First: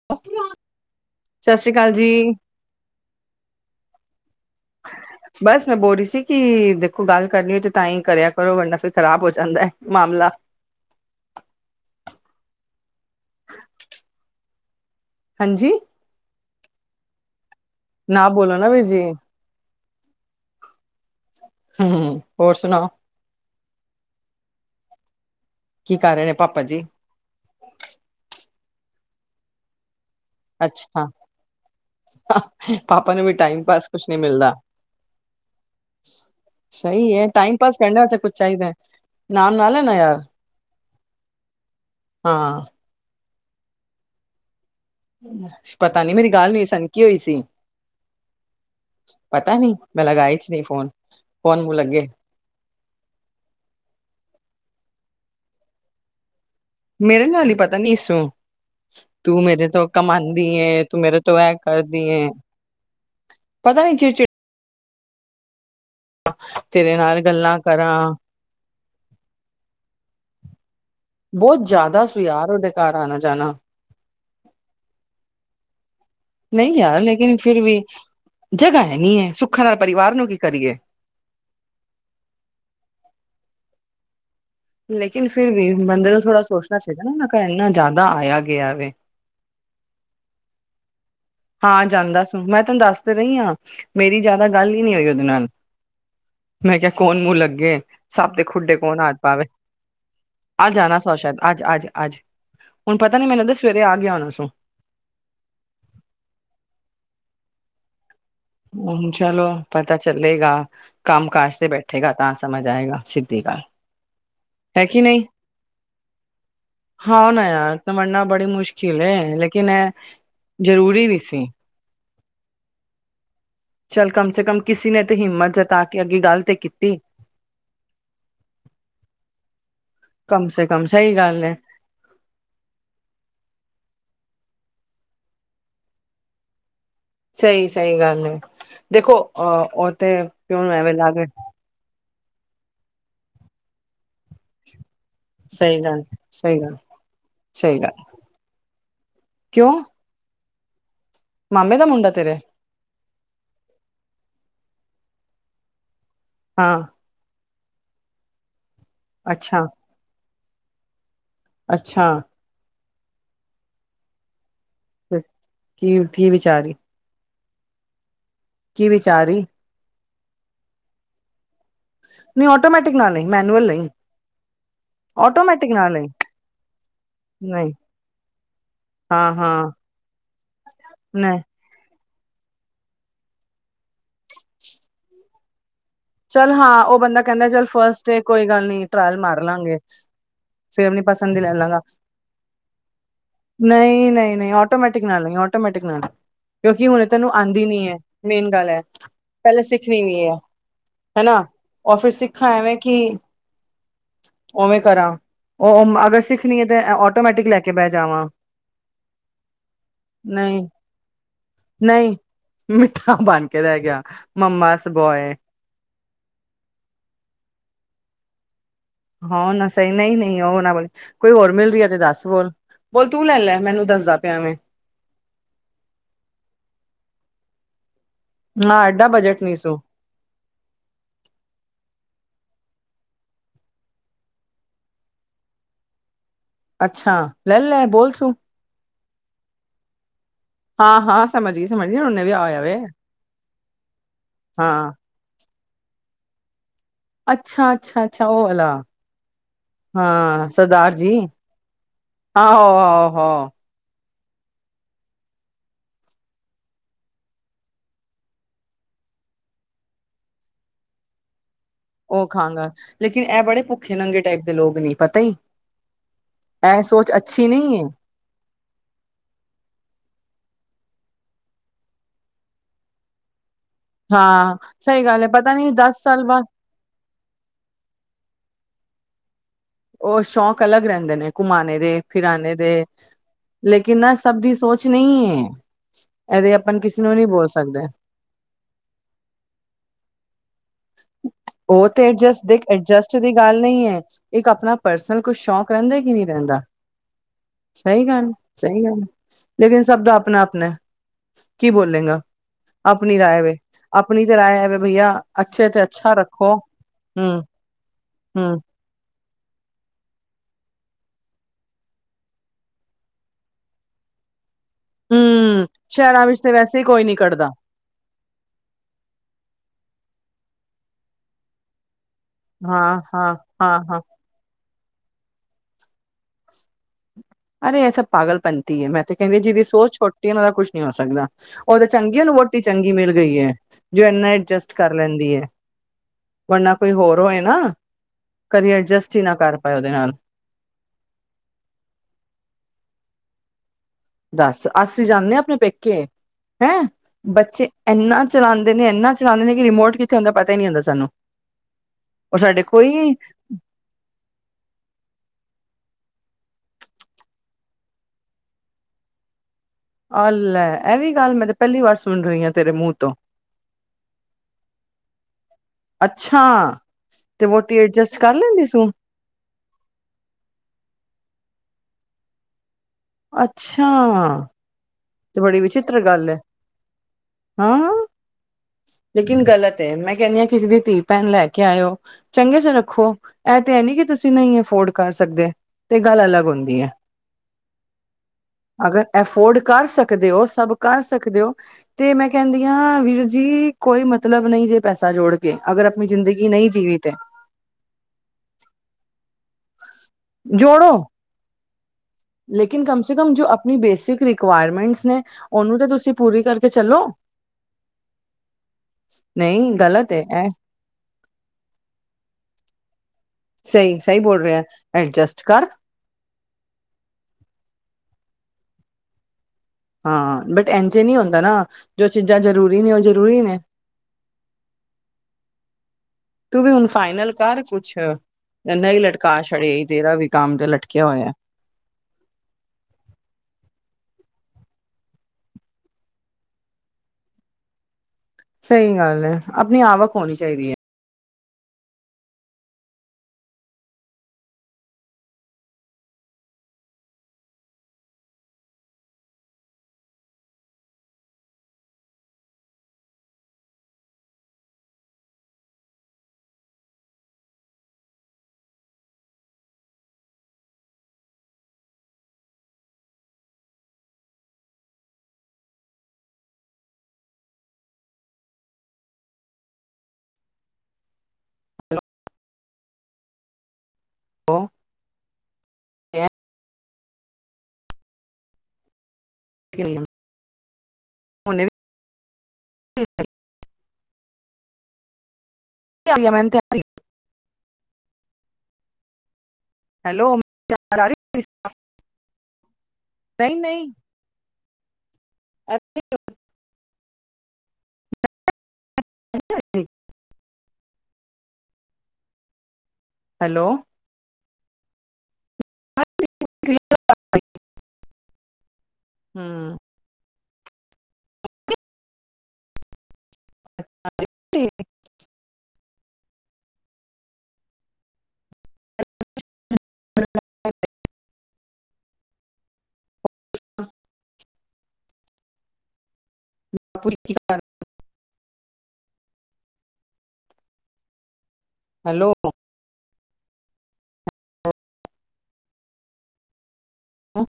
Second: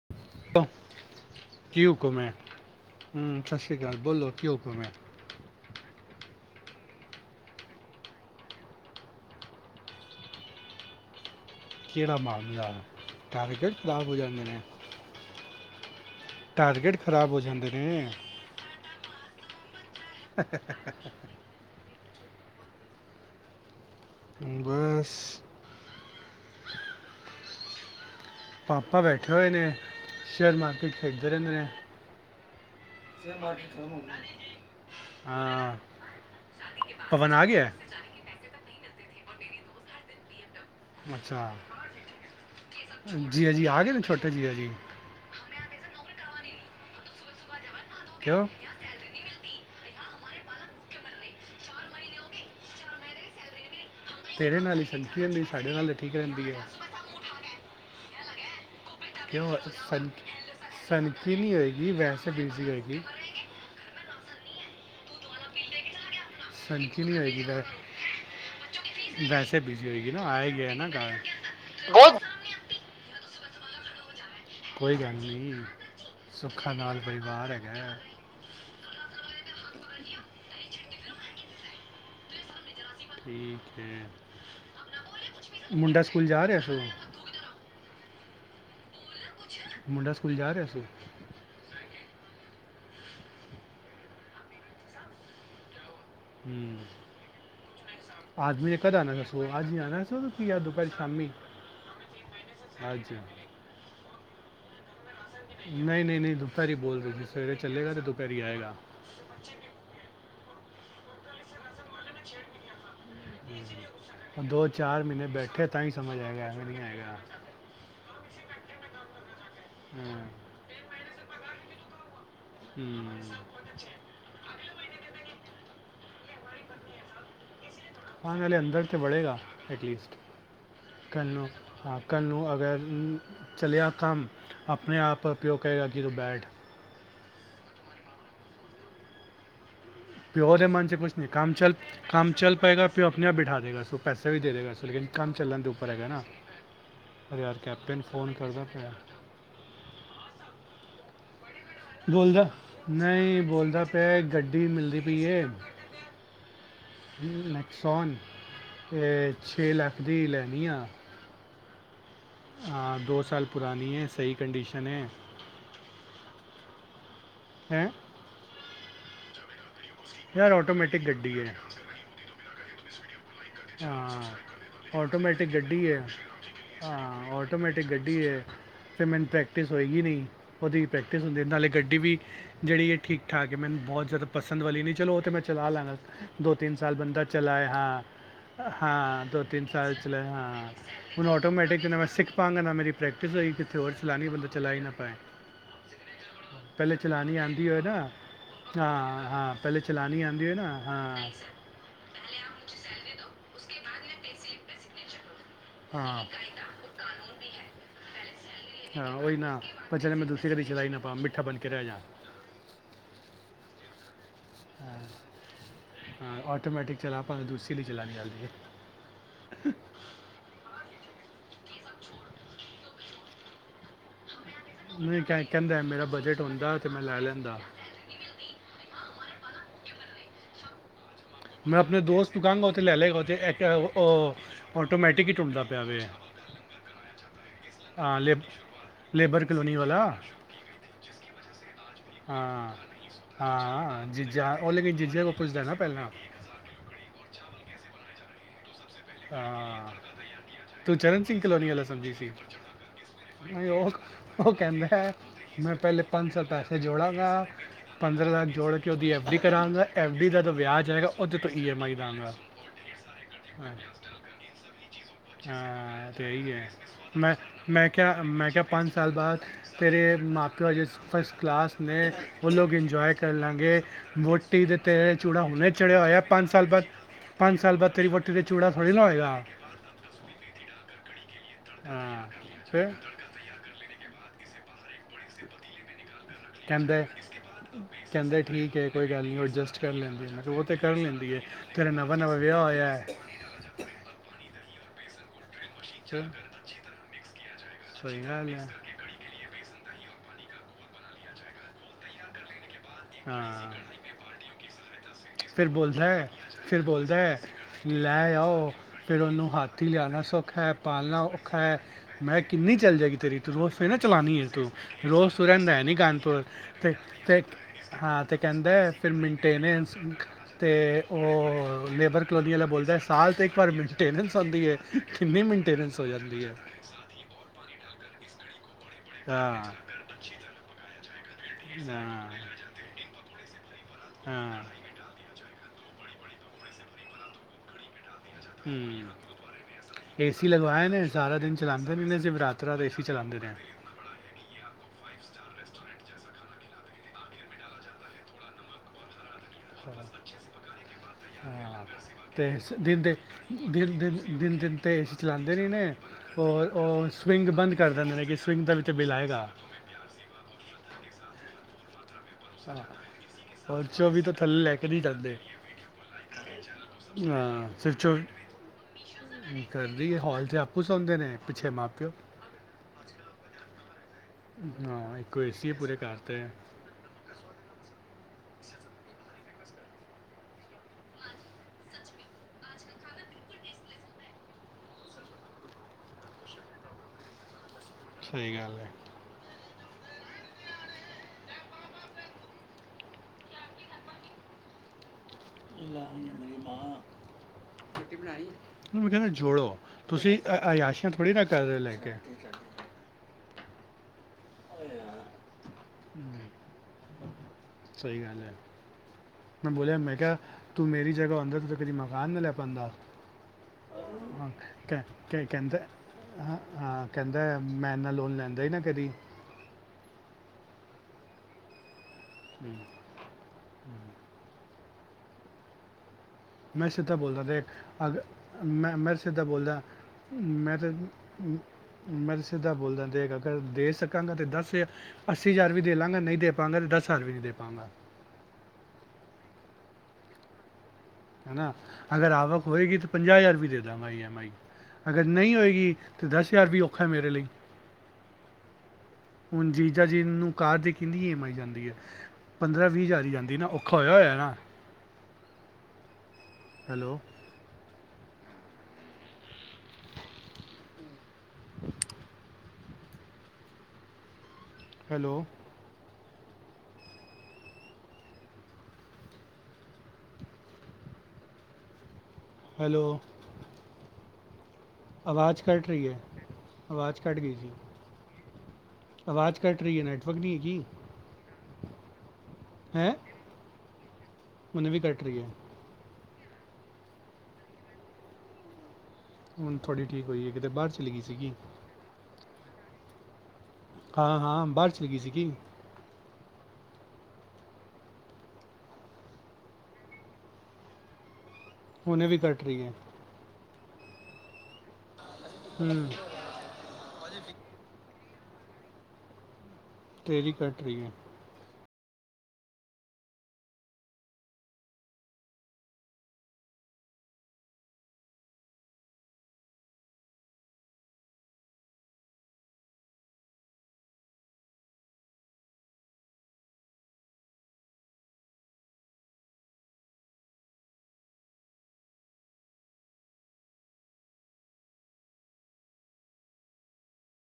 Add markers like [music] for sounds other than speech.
[unintelligible] ਸ੍ਰੀ ਕੀ ਅਕਾਲ ਹੁਕਮ ਜੀ ਐ, ਹੂੰ, ਸਤਿ ਸ੍ਰੀ ਅਕਾਲ, ਬੋਲੋ ਕੀ ਹੁਕਮ ਐ? ਬਸ ਮੈਂ ਬੋਲ ਰਹੀ ਸੀ ਕਿ ਦੇਖੋ ਗੱਲ ਕਰਨੀ ਐ ਤੇ ਤਾਂ ਹੀ ਕਰਿਆ ਕਰੋ, ਵਰਨਾ ਫਿਰ ਖ਼ਰਾਬ ਹੋ ਜਾਂਦਾ ਐ ਮਾਮਲਾ। ਕਿਹੜਾ ਮਾਮਲਾ, ਐਵੇਂ ਕਿਹੜੇ ਖ਼ਰਾਬ ਹੋ ਜਾਂਦੇ ਨੇ? ਹਾਂਜੀ? ਟਾਰਗੇਟ ਖ਼ਰਾਬ ਹੋ ਜਾਂਦੇ। ਨੇ ਨਾ ਬੋਲੋ ਨਾ ਵੀਰ ਜੀ। [unintelligible] ਹੂੰ ਹੂੰ, ਹੋਰ ਸੁਣਾਓ? ਬਸ। ਕੀ ਕਰ ਰਹੇ ਨੇ ਪਾਪਾ ਜੀ? ਪਾਪਾ ਬੈਠੇ ਹੋਏ ਨੇ। ਸ਼ੇਅਰ ਮਾਰਕੀਟ ਅੱਛਾ ਖ਼ਰੀਦ ਦੇ ਰਹਿੰਦੇ ਨੇ। ਪਾਪਾ ਨੂੰ ਵੀ ਟਾਈਮ ਪਾਸ ਕੁਛ ਨਹੀਂ ਮਿਲਦਾ ਹਾਂ। ਸਹੀ ਐ, ਪਵਨ ਆ ਟਾਈਮ ਗਿਆ ਪਾਸ ਹੈ? ਕਰਨਾ ਤੇ ਕੁਛ ਚਾਈਦਾ, ਨਾਲ ਰਲ ਨਾ ਯਾਰ। ਅੱਛਾ, ਹਾਂ ਜੀਯਾ ਜੀ ਆ ਗਏ ਨੇ, ਛੋਟੇ ਜੀਯਾ ਜੀ? ਪਤਾ ਨੀ ਮੇਰੀ ਗੱਲ ਨੀ ਸਨਕੀ ਹੋਈ ਸੀ ਕਿਓ? ਪਤਾ ਨੀ 'ਮੈਂ ਲਗਾਈ ਚ ਨ ਫੋਨ ਕੌਣ ਮੂੰਹ ਲੱਗੇ ਤੇਰੇ ਨਾਲ ਹੀ ਸੰਖੀਦੀ। ਸਾਡੇ ਨਾਲ ਤਾਂ ਠੀਕ ਰਹਿੰਦੀ ਏ ਮੇਰੇ ਨਾਲ ਈ ਪਤਾ ਨੀ ਸੁ ਤੂੰ ਕਿਉਂ ਮੇਰੇ ਤੋਂ ਸੰ ਕਮਾਦੀ ਏ। ਤੂੰ ਮੇਰੇ ਸੰਕੀ ਤੋਂ ਨਹੀਂ ਆਏ ਹੋਏਗੀ ਕਰਦੀ ਏ ਵੈਸੇ ਬਿਜ਼ੀ ਹੋਏਗੀ ਪਤਾ ਨੀ ਚਿਰ-ਚਿਰ ਤੇਰੇ ਸਨਕੀ ਨਹੀਂ ਨਾਲ ਹੋਏਗੀ ਗੱਲਾਂ ਕਰਾਂ ਵੈਸੇ ਬਿਜ਼ਜੀ ਹੋਏਗੀ ਨਾ ਆਏ ਗਿਆ ਨਾ ਤਾਂ ਬਹੁਤ ਜ਼ਿਆਦਾ ਸੀ ਯਾਰ ਉਹਦੇ ਘਰ ਆਣਾ-ਜਾਣਾ ਕੋਈ ਗੱਲ ਨਈ। ਨਹੀਂ ਸੁੱਖਾ ਨਾਲ ਯਾਰ ਲੇਕਿਨ ਪਰਿਵਾਰ ਫਿਰ ਵੀ ਹੈਗੈ ਜਗ੍ਹਾ ਹੈ ਨੀ ਹੈ, ਸੁੱਖਾਂ ਨਾਲ ਪਰਿਵਾਰ ਨੂੰ ਕੀ ਕਰੀਏ? ਠੀਕ ਏ। ਲੇਕਿਨ ਫਿਰ ਵੀ ਬੰਦੇ ਨੂੰ ਥੋੜ੍ਹਾ ਜਾ ਰਿਹਾ ਸੋ ਸੋਚਣਾ ਚਾਹੀਦਾ ਨਾ ਉਨ੍ਹਾਂ ਘਰ ਇੰਨਾ ਜ਼ਿਆਦਾ ਆਇਆ ਗਿਆ ਵੇ ਮੁੰਡਾ ਸਕੂਲ ਜਾ ਰਿਹਾ ਸੀ ਹਾਂ ਜਾਂਦਾ ਸੁ, ਮੈਂ ਤੇਨੁ ਦੱਸ ਤੇ ਰਹੀ ਆ ਮੇਰੀ ਜ਼ਿਆਦਾ ਗੱਲ ਹੀ ਨਹੀਂ ਹੋਈ ਉਹਦੇ ਨਾਲ ਮੈਂ ਹੂੰ ਕਿਆ ਕੌਣ ਮੂੰਹ ਲੱਗੇ ਸਭ ਦੇ ਆਦਮੀ ਖੁੱਡੇ ਨੇ ਕਦ ਕੌਣ ਹੱਥ ਆਣਾ ਪਾਵੇ। ਸੋ ਅੱਜ ਹੀ ਆਣਾ ਸੋ ਕਿ ਯਾ ਅੱਜ ਦੁਪਹਿਰ ਆਣਾ ਸੌ ਸ਼ਾਮੀ ਸ਼ਾਇਦ ਅੱਜ-ਅੱਜ-ਅੱਜ ਹੁਣ ਪਤਾ ਨੀ ਮੈਨੂੰ ਓਦਾ ਸਵੇਰੇ ਆ ਗਿਆ ਹੋਣਾ ਸੋਂ ਨਹੀਂ-ਨਹੀਂ-ਨਹੀਂ। ਦੁੱਪਾਰੀ ਬੋਲਰੇ ਸ਼-ਸਵੇਰੇ ਚੱਲੇਗਾ ਤੇ ਦੁੱ ਚਲੋ ਪਤਾ ਚੱਲੇਗਾ। ਕੰਮ ਕਾਜ ਤੇ ਬੈਠੇਗਾ ਤਾਂ ਸਮਝ ਆਏਗਾ ਗੱਲ ਹੂੰ। ਹੈ ਕਿ ਦੋ-ਚਾਰ ਨਹੀਂ ਮਹੀਨੇ ਬੈਠੇ ਤਾਂ ਹੀ ਸਮਝ ਆਏਗਾ ਐਵੇਂ ਨੀ ਆਏਗਾ। ਪੜ੍ਹਨਾ ਬੜੀ ਮੁਸ਼ਕਿਲ ਏ ਲੇਕਿਨ ਇਹ ਹਾਂ ਜ਼ਰੂਰੀ ਵੀ ਸੀ ਹੂੰ। ਚੱਲ ਕਮ ਸੇ ਕਮ ਕਿਸੇ ਨੇ ਤੇ ਹਿੰਮਤ ਜਤਾ ਕੇ ਅੱਗੇ ਗੱਲ ਤੇ ਕੀਤੀ। ਖਾਨ ਵੇਲੇ ਅੰਦਰ ਤੇ ਵੜੇਗਾ। ਐਟਲੀਸਟ ਕਮ ਸੇ ਕਮ ਸਹੀ ਕਲ ਗੱਲ ਨੂੰ ਹੈ ਹਾਂ ਕਲ ਨੂੰ ਅਗਰ ਚਲਿਆ ਕੰਮ ਆਪਣੇ-ਆਪ ਪਿਓ ਕ‌ਏਗਾ ਕੀ ਤੂੰ ਬੈਠ। ਸਈ-ਸ‌ਈ ਗੱਲ ਏ। ਦੇਖੋ ਅਹ- ਪਿਓ ਦੇ ਮਨ 'ਚ ਕੁਛ ਨੀ, ਕੰਮ ਚੱਲ- ਕਮ ਚੱਲ ਪਏਗਾ, ਪਿਓ ਆਪਣੇ ਆਪ ਬਿਠਾ ਦੇਗਾ, ਸੋ ਪੈਸੇ ਵੀ ਦੇਗਾ। ਸੋ- ਕੰਮ ਚੱਲਣ ਦੇ ਸਹੀ ਉੱਪਰ ਗੱਲ ਹੈਗਾ ਨਾ। ਸਹੀ ਗੱਲ ਆ ਯਾਰ ਸਹੀ ਕੈਪਟੇਨ ਗੱਲ ਫੋਨ ਕਰਦਾ ਪਿਆ। ਕਿਉਂ? ਮਾਮੇ ਦਾ ਮੁੰ [unintelligible] ਨਈ ਬੋਲਦਾ ਪਿਐ। ਗੱਡੀ ਮਿਲਦੀ ਪਈ ਏ। ਹਾਂ। ਨੈਕਸੋਨ ਤੇ ਅੱਛਾ ਛੇ ਲੱਖ ਦੀ ਲੈਣੀ ਆ। ਅੱਛਾ। ਹਾਂ ਦੋ ਸਾਲ ਪੁਰਾਣੀ ਏ। ਸ‌ਈ ਕੰਡੀਸ਼ਨ ਏ। ਕੀ-ਕੀ ਵਿਚਾਰੀ ਹੈਂ। ਕੀ ਵਿਚਾਰੀ? ਯਾਰ ਆਟੋਮੈਟਿਕ ਗੱਡੀ ਏ। ਨਹੀਂ ਆਟੋਮੈਟਿਕ ਨਾ ਲਈ ਮੈਨੂਅਲ ਲਈ ਹਾਂ ਆਟੋਮੈਟਿਕ ਗੱਡੀ ਨਾ ਏ। ਲਈ ਹਾਂ। ਨਹੀਂ ਆਟੋਮੈਟਿਕ ਗੱਡੀ ਏ। ਫੇਰ ਮੈਨੂੰ ਹਾਂ ਹਾਂ ਪ੍ਰੈਕਟਿਸ ਹੋਏਗੀ ਨੀ। ਓਦੀ ਪ੍ਰੈਕਟਿਸ ਨਹੀਂ ਹੁੰਦੀ ਨਾਲੇ ਗੱਡੀ ਵੀ ਜੇੜੀ ਏ ਠੀਕ-ਠਾਕ ਏ। ਮੈਨੂੰ ਬੋਤ ਜਾਦਾ ਪਸੰਦ ਵਲੀ ਨੀ। ਚਲੋ ਓ ਤਾਂ ਮੈਂ ਚਲਾ ਲਾਂਗਾ। ਚੱਲ ਦੋ-ਤਿੰਨ ਹਾਂ ਸਾਲ ਉਹ ਬੰਦਾ ਕਹਿੰਦਾ ਚੱਲ ਚਲਾਏ, ਆ। ਫਸਟ ਡੇ ਕੋਈ ਗੱਲ ਨੀ ਟਰਾਇਲ ਹਾਂ ਮਾਰ ਦੋ-ਤਿੰਨ ਲਾਂਗੇ ਸਾਲ ਚਲੇ, ਹਾਂ। ਫੇਰ ਆਪਣੀ ਹੁਣ ਪਸੰਦ ਦੀ ਲੈ ਲਾਂਗਾ ਆਟੋਮੈਟਿਕ ਯੂਨੀਵਰਸਿਟੀ ਚ ਨਾ ਮੇਰੀ- ਪ੍ਰੈਕਟਿਸ ਹੋ‌ਈ ਕਿਥੇ ਹੋਰ ਨਹੀਂ ਚਲਾਨੀ, ਨਹੀਂ ਬੰਦਾ ਨਹੀਂ ਚਲਾ ਈ ਨਾ ਆਟੋਮੈਟਿਕ ਪਾਏ। ਨਾਲ ਨਹੀਂ ਆਟੋਮੈਟਿਕ ਨਾਲ ਕਿਉਂਕਿ ਪੈਲੇ ਹੁਣੇ ਤੈਨੂੰ ਚਲਾਨੀ ਆਂਦੀ ਹੋਏ ਨੀ ਹੈ ਨਾ ਮੇਨ ਗੱਲ ਹੈ ਹਾਂ-ਹਾਂ, ਪਹਿਲੇ ਪੈਲੇ ਚਲਾਣੀ ਆਂਦੀ ਹੋਏ ਨਾ, ਹਾਂ ਔਫਿਸ ਸਿੱਖ ਆਯਾ ਵੇ ਕੀ [unintelligible] ਓਵੇਂ ਕਰਾਂ, ਓ ਓ ਅਗਰ ਸਿੱਖਣੀ ਏ ਤੇ ਆਟੋਮੈਟਿਕ ਲੈ ਕੇ ਬੈ ਜਾਵਾਂ। ਹਾਂ ਓਈ ਨਾ ਪਤਾ ਚਲੇ ਮੈਂ ਦੁਸਰੀ ਕਦੀ ਨਹੀਂ ਚਲਾ ਈਨਾ ਪਾਂਵਾਂ, ਮਿੱਠਾ ਬਣ ਕੇ ਰੈਜਾ। ਨਹੀਂ ਮਿੱਠਾ ਬਣ ਕੇ ਰੈ ਗਿਆ, ਮੰਮਾ ਸ ਬੋਯ। ਆਟੋਮੈਟਿਕ ਚਲਾ ਭਾਵੇ, ਦੂਸਰੇ ਵੀ ਚਲਾਣੀ ਆਂਦੀ ਏ। ਹਾਂ, ਨਾ ਸ‌ਈ ਨ‌ਈ-ਨਈ ਓ ਨਾ ਬ‌ਈ। ਕੋਈ ਹੋਰ ਮਿਲ ਰੀ ਐ ਤੇ ਦੱਸ ਬੋਲ। ਬੋਲ ਤੂੰ ਲੈ ਲੈ। ਮੈਨੂੰ ਦੱਸਦਾ ਪਿਆ ਵੇਂ। ਨਈ ਕੈ ਕੈਂਦਾ ਮੇਰਾ ਬਜਟ ਹੁੰਦਾ ਤੇ ਮੈਂ ਲੈ ਲੈਂਦਾ। ਨਨਾਂ ਏਡਾ ਬਜਟ ਨੀ ਸੂ। ਮੈਂ ਅਪਨੇ ਦੋਸਤ ਨੂੰ ਕਾਗਾਂ, ਓ ਤੇ ਲੈ ਲੇਗਾ ਓ ਤੇ ਇਕ ਓ- ਆਟੋਮੈਟਿਕ ਈ ਟੁੰਡਦਾ ਪਿਆ ਵੇ। ਅੱਛਾ, ਲਲੈ ਬੋਲ ਹਾਂ ਸੁੁ। ਲੇਬਰ ਕਲੋਨੀ ਵਾਲਾ। ਹਾਂ-ਹਾਂ। ਸਮਝ ਗੀ, ਸਮਝ ਗੀ ਹੁਣ ਹਾਂ-ਹਾਂ ਜੀਜਾ ਓ ਹਾਂ, ਲੇਕਿਨ ਜੀਜਾ ਕੋਲ ਪੁੱਛਦਾ ਨਾ ਪੈਲਾਂ। ਅੱਛਾ-ਅੱਛਾ, ਅੱਛਾ ਓ ਵਾਲਾ। ਹਾਂ, ਹਾਂ ਸਰਦਾਰ ਤੂੰ ਜੀ ਚਰਨ ਸਿੰਘ ਕਲੋਨੀ ਆਲਾ ਸਮਝੀ ਸੀ, ਆਹੋ, ਆਹੋ, ਆਹੋ ਵਿਯੋਕ? ਓ ਕੈਂਦਾ ਐ, ਮੈਂ ਪੈਲੇ ਪੰਜ ਸਾਲ ਪੈਸੇ ਜੋੜਾਂਗਾ ਪੰਦਰਾਂ ਲੱਖ ਜੋੜ ਕੇ ਓਦੀ ਐਫ ਡੀ ਕਰਾਂਗਾ। ਐਫ ਡੀ ਦਾ ਜੋ ਵਿਆਜ ਆਏਗਾ ਓਦੇ ਉਪਰ ਈ ਐਮ ਆਈ- ਓ ਖਾਂਗਾ ਲੇਕਿਨ ਐ ਬੜੇ ਭੁੱਖੇ-ਨੰਗੇ ਟਾਈਪ ਦੇ ਲੋਕ ਨੇ, ਪਤਾ ਈ? ਹਾਂ, ਓ ਤੇ ਐਈ ਐ। ਮੈਂ ਨਹੀਂ ਮੈਂ ਹੈ। ਕੇਯਾ ਮੈਂ ਕੇਯਾ ਪੰਜ ਸਾਲ ਬਾਦ- ਤੇਰੇ ਮਾਂ-ਪਿਓ ਹਜੇ ਫਸਟ ਕਲਾਸ ਨੇ, ਓ ਲੋਕ ਇੰਜੋਏ ਕਰ ਲਾਂਗੇ। ਹਾਂ ਵੋਟੀ ਦੇ ਸਹੀ ਤੇਰੇ ਗੱਲ ਹੈ ਚੂੜਾ ਪਤਾ ਹੁਣੇ ਨੀ ਚੜਿਆ ਦਸ ਹੋਇਆ, ਬਾਅਦ ਪੰਜ ਸਾਲ ਬਾਦ ਪੰਜ ਸਾਲ ਬਾਦ ਤੇਰੀ ਵੋਟੀ ਦੇ ਚੂੜਾ ਥੋੜੀ ਨਾ ਹੋਏਗਾ। ਓ ਸ਼ੌਕ ਅਲੱਗ ਰੈਂਦੇ ਨੇ ਘੁਮਾਣੇ ਦੇ ਹਾਂ ਫਿਰਾਣੇ ਦੇ ਫਿਰ ਲੇਕਿਨ ਲੇਕਿਨ ਨਾ ਸਭ ਦੀ ਸੋਚ ਨਈਂ ਏ। ਕੈਂਦੇ ਕੈਂ ਦੇ ਠੀਕ ਏ, ਕੋਈ ਗੱਲ ਨਈਂ, ਓ ਐਡਜਸਟ ਕਰ ਲੈਂਦੀ ਏ। ਤੇ ਕਰ ਲੈਂਦੀ ਏ, ਉਹ ਤੇਰਾ ਤੇ ਨਵਾਂ-ਨਵਾਂ ਐਡਜਸਟ ਵਿਯਾ ਦੇਖ ਹੋਇਆ। ਐਡਜਸਟ ਦੀ ਗੱਲ ਨਈਂ ਏ, ਇੱਕ ਅਪਣਾ ਪਰਸਨਲ ਕੋਈ ਸ਼ੌਕ ਰੈਂਦਾ ਕਿ ਨਈਂ ਫਿਰ ਰੈਂਦਾ, ਸਈ ਸਹੀ ਗੱਲ, ਹੈ ਸਈ ਗੱਲ। ਲੇਕਿਨ ਸਭ ਦਾ ਅਪਨਾ-ਅਪਨਾ। ਕੀ ਬੋਲੇਂਗਾ, ਅਪਨੀ ਰਾਏ ਵੇ ਅਪਨੀ ਤਾਂ ਰਾਏ ਐ ਵੇ ਭਈਆ ਫੇਰ ਬੋਲਦੈ, ਫੇਰ ਬੋਲਦੈ, ਲੈ ਹੂੰ ਆਓ। ਫੇਰ ਓਨੂੰ ਹਾਥੀ ਲਿਆਣਾ ਸੌਖੈ, ਪਾਲਣਾ ਔਖੈ। ਮੈਂ ਕਿੰਨੀ ਚੱਲ ਜੇਗੀ ਤੇਰੀ ਤੂੰ ਰੋਜ਼ ਤੇ ਨਾ ਚਲਾਨੀ ਐ, ਤੂੰ ਰੋਜ ਤੂੰ ਹੂੰ ਰੈਂਦਾ ਹੈ ਨੀ ਸ਼ਹਿਰਾਂ ਵਿੱਚ ਕਾਨਪੁਰ। ਤੇ ਵੈਸੇ ਹੀ ਤੇ ਕੋਈ ਨੀ ਤੇ ਕੱਢਦਾ ਹਾਂ, ਤੇ ਕੈਂਦਾ ਫੇਰ ਮੇਨਟੇਨੈਂਸ ਤੇ ਓ ਲੇਬਰ ਬੋਲਦਾ ਹਾਂ ਸਾਲ ਹਾਂ ਤੇ ਏਕ ਵਾਰ ਹਾਂ ਹਾਂ ਮੇਨਟਨੈਂਸ ਹੁੰਦੀ ਐ, ਕਿੰਨੀ ਮੇਨਟੇਨੈਂਸ ਹੋ ਜਾਂਦੀ ਏ? ਅਰੇ ਐ ਸਭ ਪਾਗਲਪੰਤੀ ਏ, ਮੈਂ ਤੇ ਕੈਂਦੀ ਜੀਦੀ ਹਾਂ ਸੋਚ ਛੋਟੀ ਏ, ਓਦਾ ਕੁੱਛ ਨੀਂ ਹੋ ਸਕਦਾ। ਓ ਤੇ ਚੰਗੀ ਏ, ਹਾਂ ਓਨੂੰ ਵੋਟੀ ਚੰਗੀ ਮਿਲ ਗਈ ਏ, ਜੋ ਏਨਾ ਹਾਂ ਐਡਜਸਟ ਕਰ ਲੈਂਦੀ ਐ ਬਰਨਾ ਕੋਈ ਹੋਰ ਹੋਏ ਨਾ ਕਦੇ ਹੂੰ ਐਡਜਸਟ ਹੀ ਨਾ ਕਰ ਪਾਏ ਓਦੇ ਨਾਲ ਏਸੀ ਲਗਵਾਏ ਨੇ ਸਾਰਾ ਦਿਨ ਚਲਾਦੇ ਨੇ ਸਿਰਫ ਰਾਤ ਰਾਤ ਏ ਸੀ ਚਲਾਦੇ ਨੇਆ ਦੱਸ ਅਸੀਂ ਜਾਂਨੇ ਆ ਆਪਣੇ ਪੇਕੇ। ਹੈਂ, ਬੱਚੇ ਏਨਾ ਚਲਾਂਦੇ ਨੇ, ਏਨਾ ਚਲਾਂਦੇ ਨੇ ਕਿ ਰਿਮੋਟ ਕਿੱਥੇ ਹੁੰਦਾ ਪਤਾ ਈ ਨੀ ਹੁੰਦਾ ਸਾਨੂੰ, ਪਰ ਸਾਡੇ ਕੋਈ ਦਿਨ-ਦਿਨ, ਦਿਨ-ਦਿਨ ਤੇ ਏਸੀ ਚਲਾਦੇ ਰੈਨੇ ਐ ਓ ਸਵਿੰਗ ਬੰਦ ਕਰ ਦਿੰਦੇ ਨੇ ਕਿ ਸਵਿੰਗ ਦਾ ਵੀ ਤੇ ਬਿੱਲ ਆਏਗਾ। ਆ ਲੈ ਐ ਵੀ ਗੱਲ ਮੈਂ ਤੇ ਪੈਲੀ ਵਾਰ ਸੁਣ ਰਈ ਆਂ। ਆਹ ਫਰਚੋਂਵੀ ਤੋਂ ਥੱਲੇ ਲੈ ਕੇ ਨੀ ਚਲਦੇ। ਅੱਛਾ! ਤੇ ਵਹੁਟੀ ਸਿਰਫ ਐਡਜਸਟ ਚੋ ਕਰ ਲੈਂਦੀ ਸੂੰ। ਕਰਦੀ ਐ ਹਾਲ ਤੇ ਆਪੂ ਸੌਦੇ ਨੇ ਪਿੱਛੇ ਮਾਂ-ਪੇਓ। ਅੱਛਾ! ਹਾਂ, ਤੇ ਇੱਕੋਂ ਏ ਬੜੀ ਸੀ ਪੂਰੇ ਵਿਚਿੱਤਰ ਘਰ ਗੱਲ ਹੈ 'ਤੇ। ਹਾਂ! ਲੇਕਿਨ ਗ਼ਲਤ ਐ ਮੈਂ ਕੈਨੀ ਆਂ ਕਿਸੇ ਦੀ ਧੀ ਭੈਣ ਲੈ ਕੇ ਆਏਓ ਚੰਗੇ ਚ ਰੱਖੋ ਐ ਤੇ ਹੈ ਨੀ ਕਿ ਤੁਸੀਂ ਨਈ ਅਫੋਰਡ ਕਰ ਸਕਦੇ ਤੇ ਗੱਲ ਅਲੱਗ ਹੁੰਦੀ ਐ। ਸਈ ਗੱਲ ਐ। ਅਫੋਰਡ ਕਰ ਸਕਦੇ ਓ, ਸਭ ਕਰ ਸਕਦੇ ਓ ਤੇ ਮੈਂ ਕੈਂਦੀ ਹਾਂ ਵੀਰ ਜੀ ਕੋਈ ਮਤਲਬ ਨਈਂ ਜੇ ਪੈਸਾ ਜੋੜ ਕੇ ਅਗਰ ਆਪਣੀ ਜ਼ਿੰਦਗੀ ਨਈਂ ਜੀਵਿਤ ਐ। ਮੈਂ ਕੈਨਾ ਜੋੜੋ ਤੁਸੀਂ ਜੋੜੋ ਆਯਾਸ਼ੀਆਂ ਥੋੜ੍ਹੀ ਨਾ ਕਰ ਰੇ ਲੈ ਕੇ। ਚੱਲ ਲੇਕਿਨ ਕਮ ਸੇ ਕਮ ਜੋ ਆਪਣੀ ਬੇਸਿਕ ਰਿਕੁਆਇਰਮੈਂਟਸ ਨੇ ਓਨੂੰ ਤੇ ਤੁਸੀਂ ਹਮ, ਪੂਰੀ ਕਰਕੇ ਚਲੋ। ਸਹੀ ਗੱਲ ਹੈ ਮੈਂ ਨਹੀਂ ਬੋਲਿਆ ਗਲਤ ਮੈਂ ਹੈ ਕਿਆ ਇਹ ਤੂੰ ਮੇਰੀ ਜਗ੍ਹਾ ਹੁੰਦਾ ਤੂੰ ਕਦੀ ਮਕਾਨ ਨਾ ਲੈ ਪਾਂਦਾ। ਸਹੀ ਸਹੀ ਬੋਲ ਹਾਂ! ਰਿਹਾ ਕੈ ਐਡਜਸਟ ਕੈ ਕਰ ਕੈਂਦਾ। ਹਾਂ, ਹਾਂ, ਕੈਂਦਾ ਮੈਂ ਏਨਾ ਲੋਨ ਲੈਂਦਾ ਈ ਨਾ ਕਦੀ। ਹਾਂ, ਬਟ ਇੰਝੇ ਨੀ ਹੁੰਦਾ ਨਾ ਜੋ ਚੀਜ਼ਾਂ ਜ਼ਰੂਰੀ ਨੇ ਓ ਚੀ ਜ਼ਰੂਰੀ ਨੇ। ਤੂੰ ਵੀ ਹੁਨ ਮੈਂ ਸਿੱਧਾ ਫਾਈਨਲ ਬੋਲਦਾ ਕਰ ਦੇਖ ਕੁਛ ਤੇ ਅਗ ਏਨਾ ਮੈਂ ਨੇ ਮੈਂ ਲਟਕਾ ਸਿੱਧਾ ਛੜਿਆ ਬੋਲਦਾ ਈ ਤੇਰਾ ਵੀ ਕਮ ਤੇ ਮੈਂ ਤਾਂ ਲਟਕਿਆ ਹੋਇਆ। ਮੈਂ ਸਿੱਦਾ ਬੋਲਦਾ ਦੇ ਸਕਾਂਗਾ ਤੇ ਦੱਸ ਹਜਾਰ। ਅੱਸੀ ਹਜ਼ਾਰ ਵੀ ਦੇ ਲਾਂਗਾ ਨਈ ਦੇ ਪਾਂਗਾ ਤੇ ਦਸ ਹਜ਼ਾਰ ਵੀ ਨਈ ਦੇ ਪਾਂਗਾ। ਸਈ ਗੱਲ ਐ, ਆਪਣੀ ਆਵਕ ਹੋਣੀ ਚਾਈਦੀ ਐ। ਹਨਾ ਅਗਰ ਆਵਕ ਹੋਏਗੀ ਤਾਂ ਪੰਜਾ ਹਜ਼ਾਰ ਵੀ ਦੇ ਦਾ ਈ ਐਮ ਆਈ ਅਗਰ ਨਈ ਹੋਏਗੀ ਤਾਂ ਦਸ ਹਜ਼ਾਰ ਵੀ ਔਖਾ ਮੇਰੇ ਲਈ। ਹੁਣ ਜੀਜਾ ਜੀ ਨੂੰ ਕਾਰ ਦੀ ਕਿੰਨੀ ਈ ਐਮ ਆਈ ਜਾਂਦੀ ਐ। ਪੰਦਰਾਂ ਵੀਹ ਹਜ਼ਾਰੀ ਜਾਂਦੀ ਨਾ ਔਖਾ ਹੋਆ ਹੋਇਆ ਨਾ। ਹੈਲੋ। [inaudible] ਹੈਲੋ। [inaudible] ਹੈਲੋ। ਓ ਆਵਾਜ਼ ਕੱਟ ਰਈ ਐ, ਆਵਾਜ਼ ਕੱਟ ਗਈ ਸੀ। ਆਵਾਜ਼ ਕਟ ਰਈ ਐ, ਹੈਲੋ ਨੈਟਵਰਕ ਨੀ ਐ, ਕੀ? ਠੀਕ ਹੈ ਮਨ ਵੀ ਕੱਟ ਰਹੀ ਹੈ। ਆ ਗਿਆ ਮੈਂਨ ਤਿਆਰੀ ਆਪੇ ਹੁਣ ਤੁਹਾਡੀ ਠੀਕ ਹੋਈ ਹੈ। ਕਿਤੇ ਬਰ ਚਲੀ ਗਈ ਸੀ ਕਿ ਨਹੀਂ-ਨਹੀਂ ਹਾਂ-ਹਾਂ ਬਾਹਰ ਚਲੇ, ਗਈ ਸੀਗੀ ਅੱ ਅੱਛਾ ਹੁਣ ਵੀ ਕੱਟ ਰਹੀ ਹੈ। ਹੈਲੋ ਹੂ, ਹੂੰ ਹੂ, ਤੇਰੀ ਕਟ ਰਹੀ ਹੈ। ??????? ਹੈਲੋ ਹੂ ????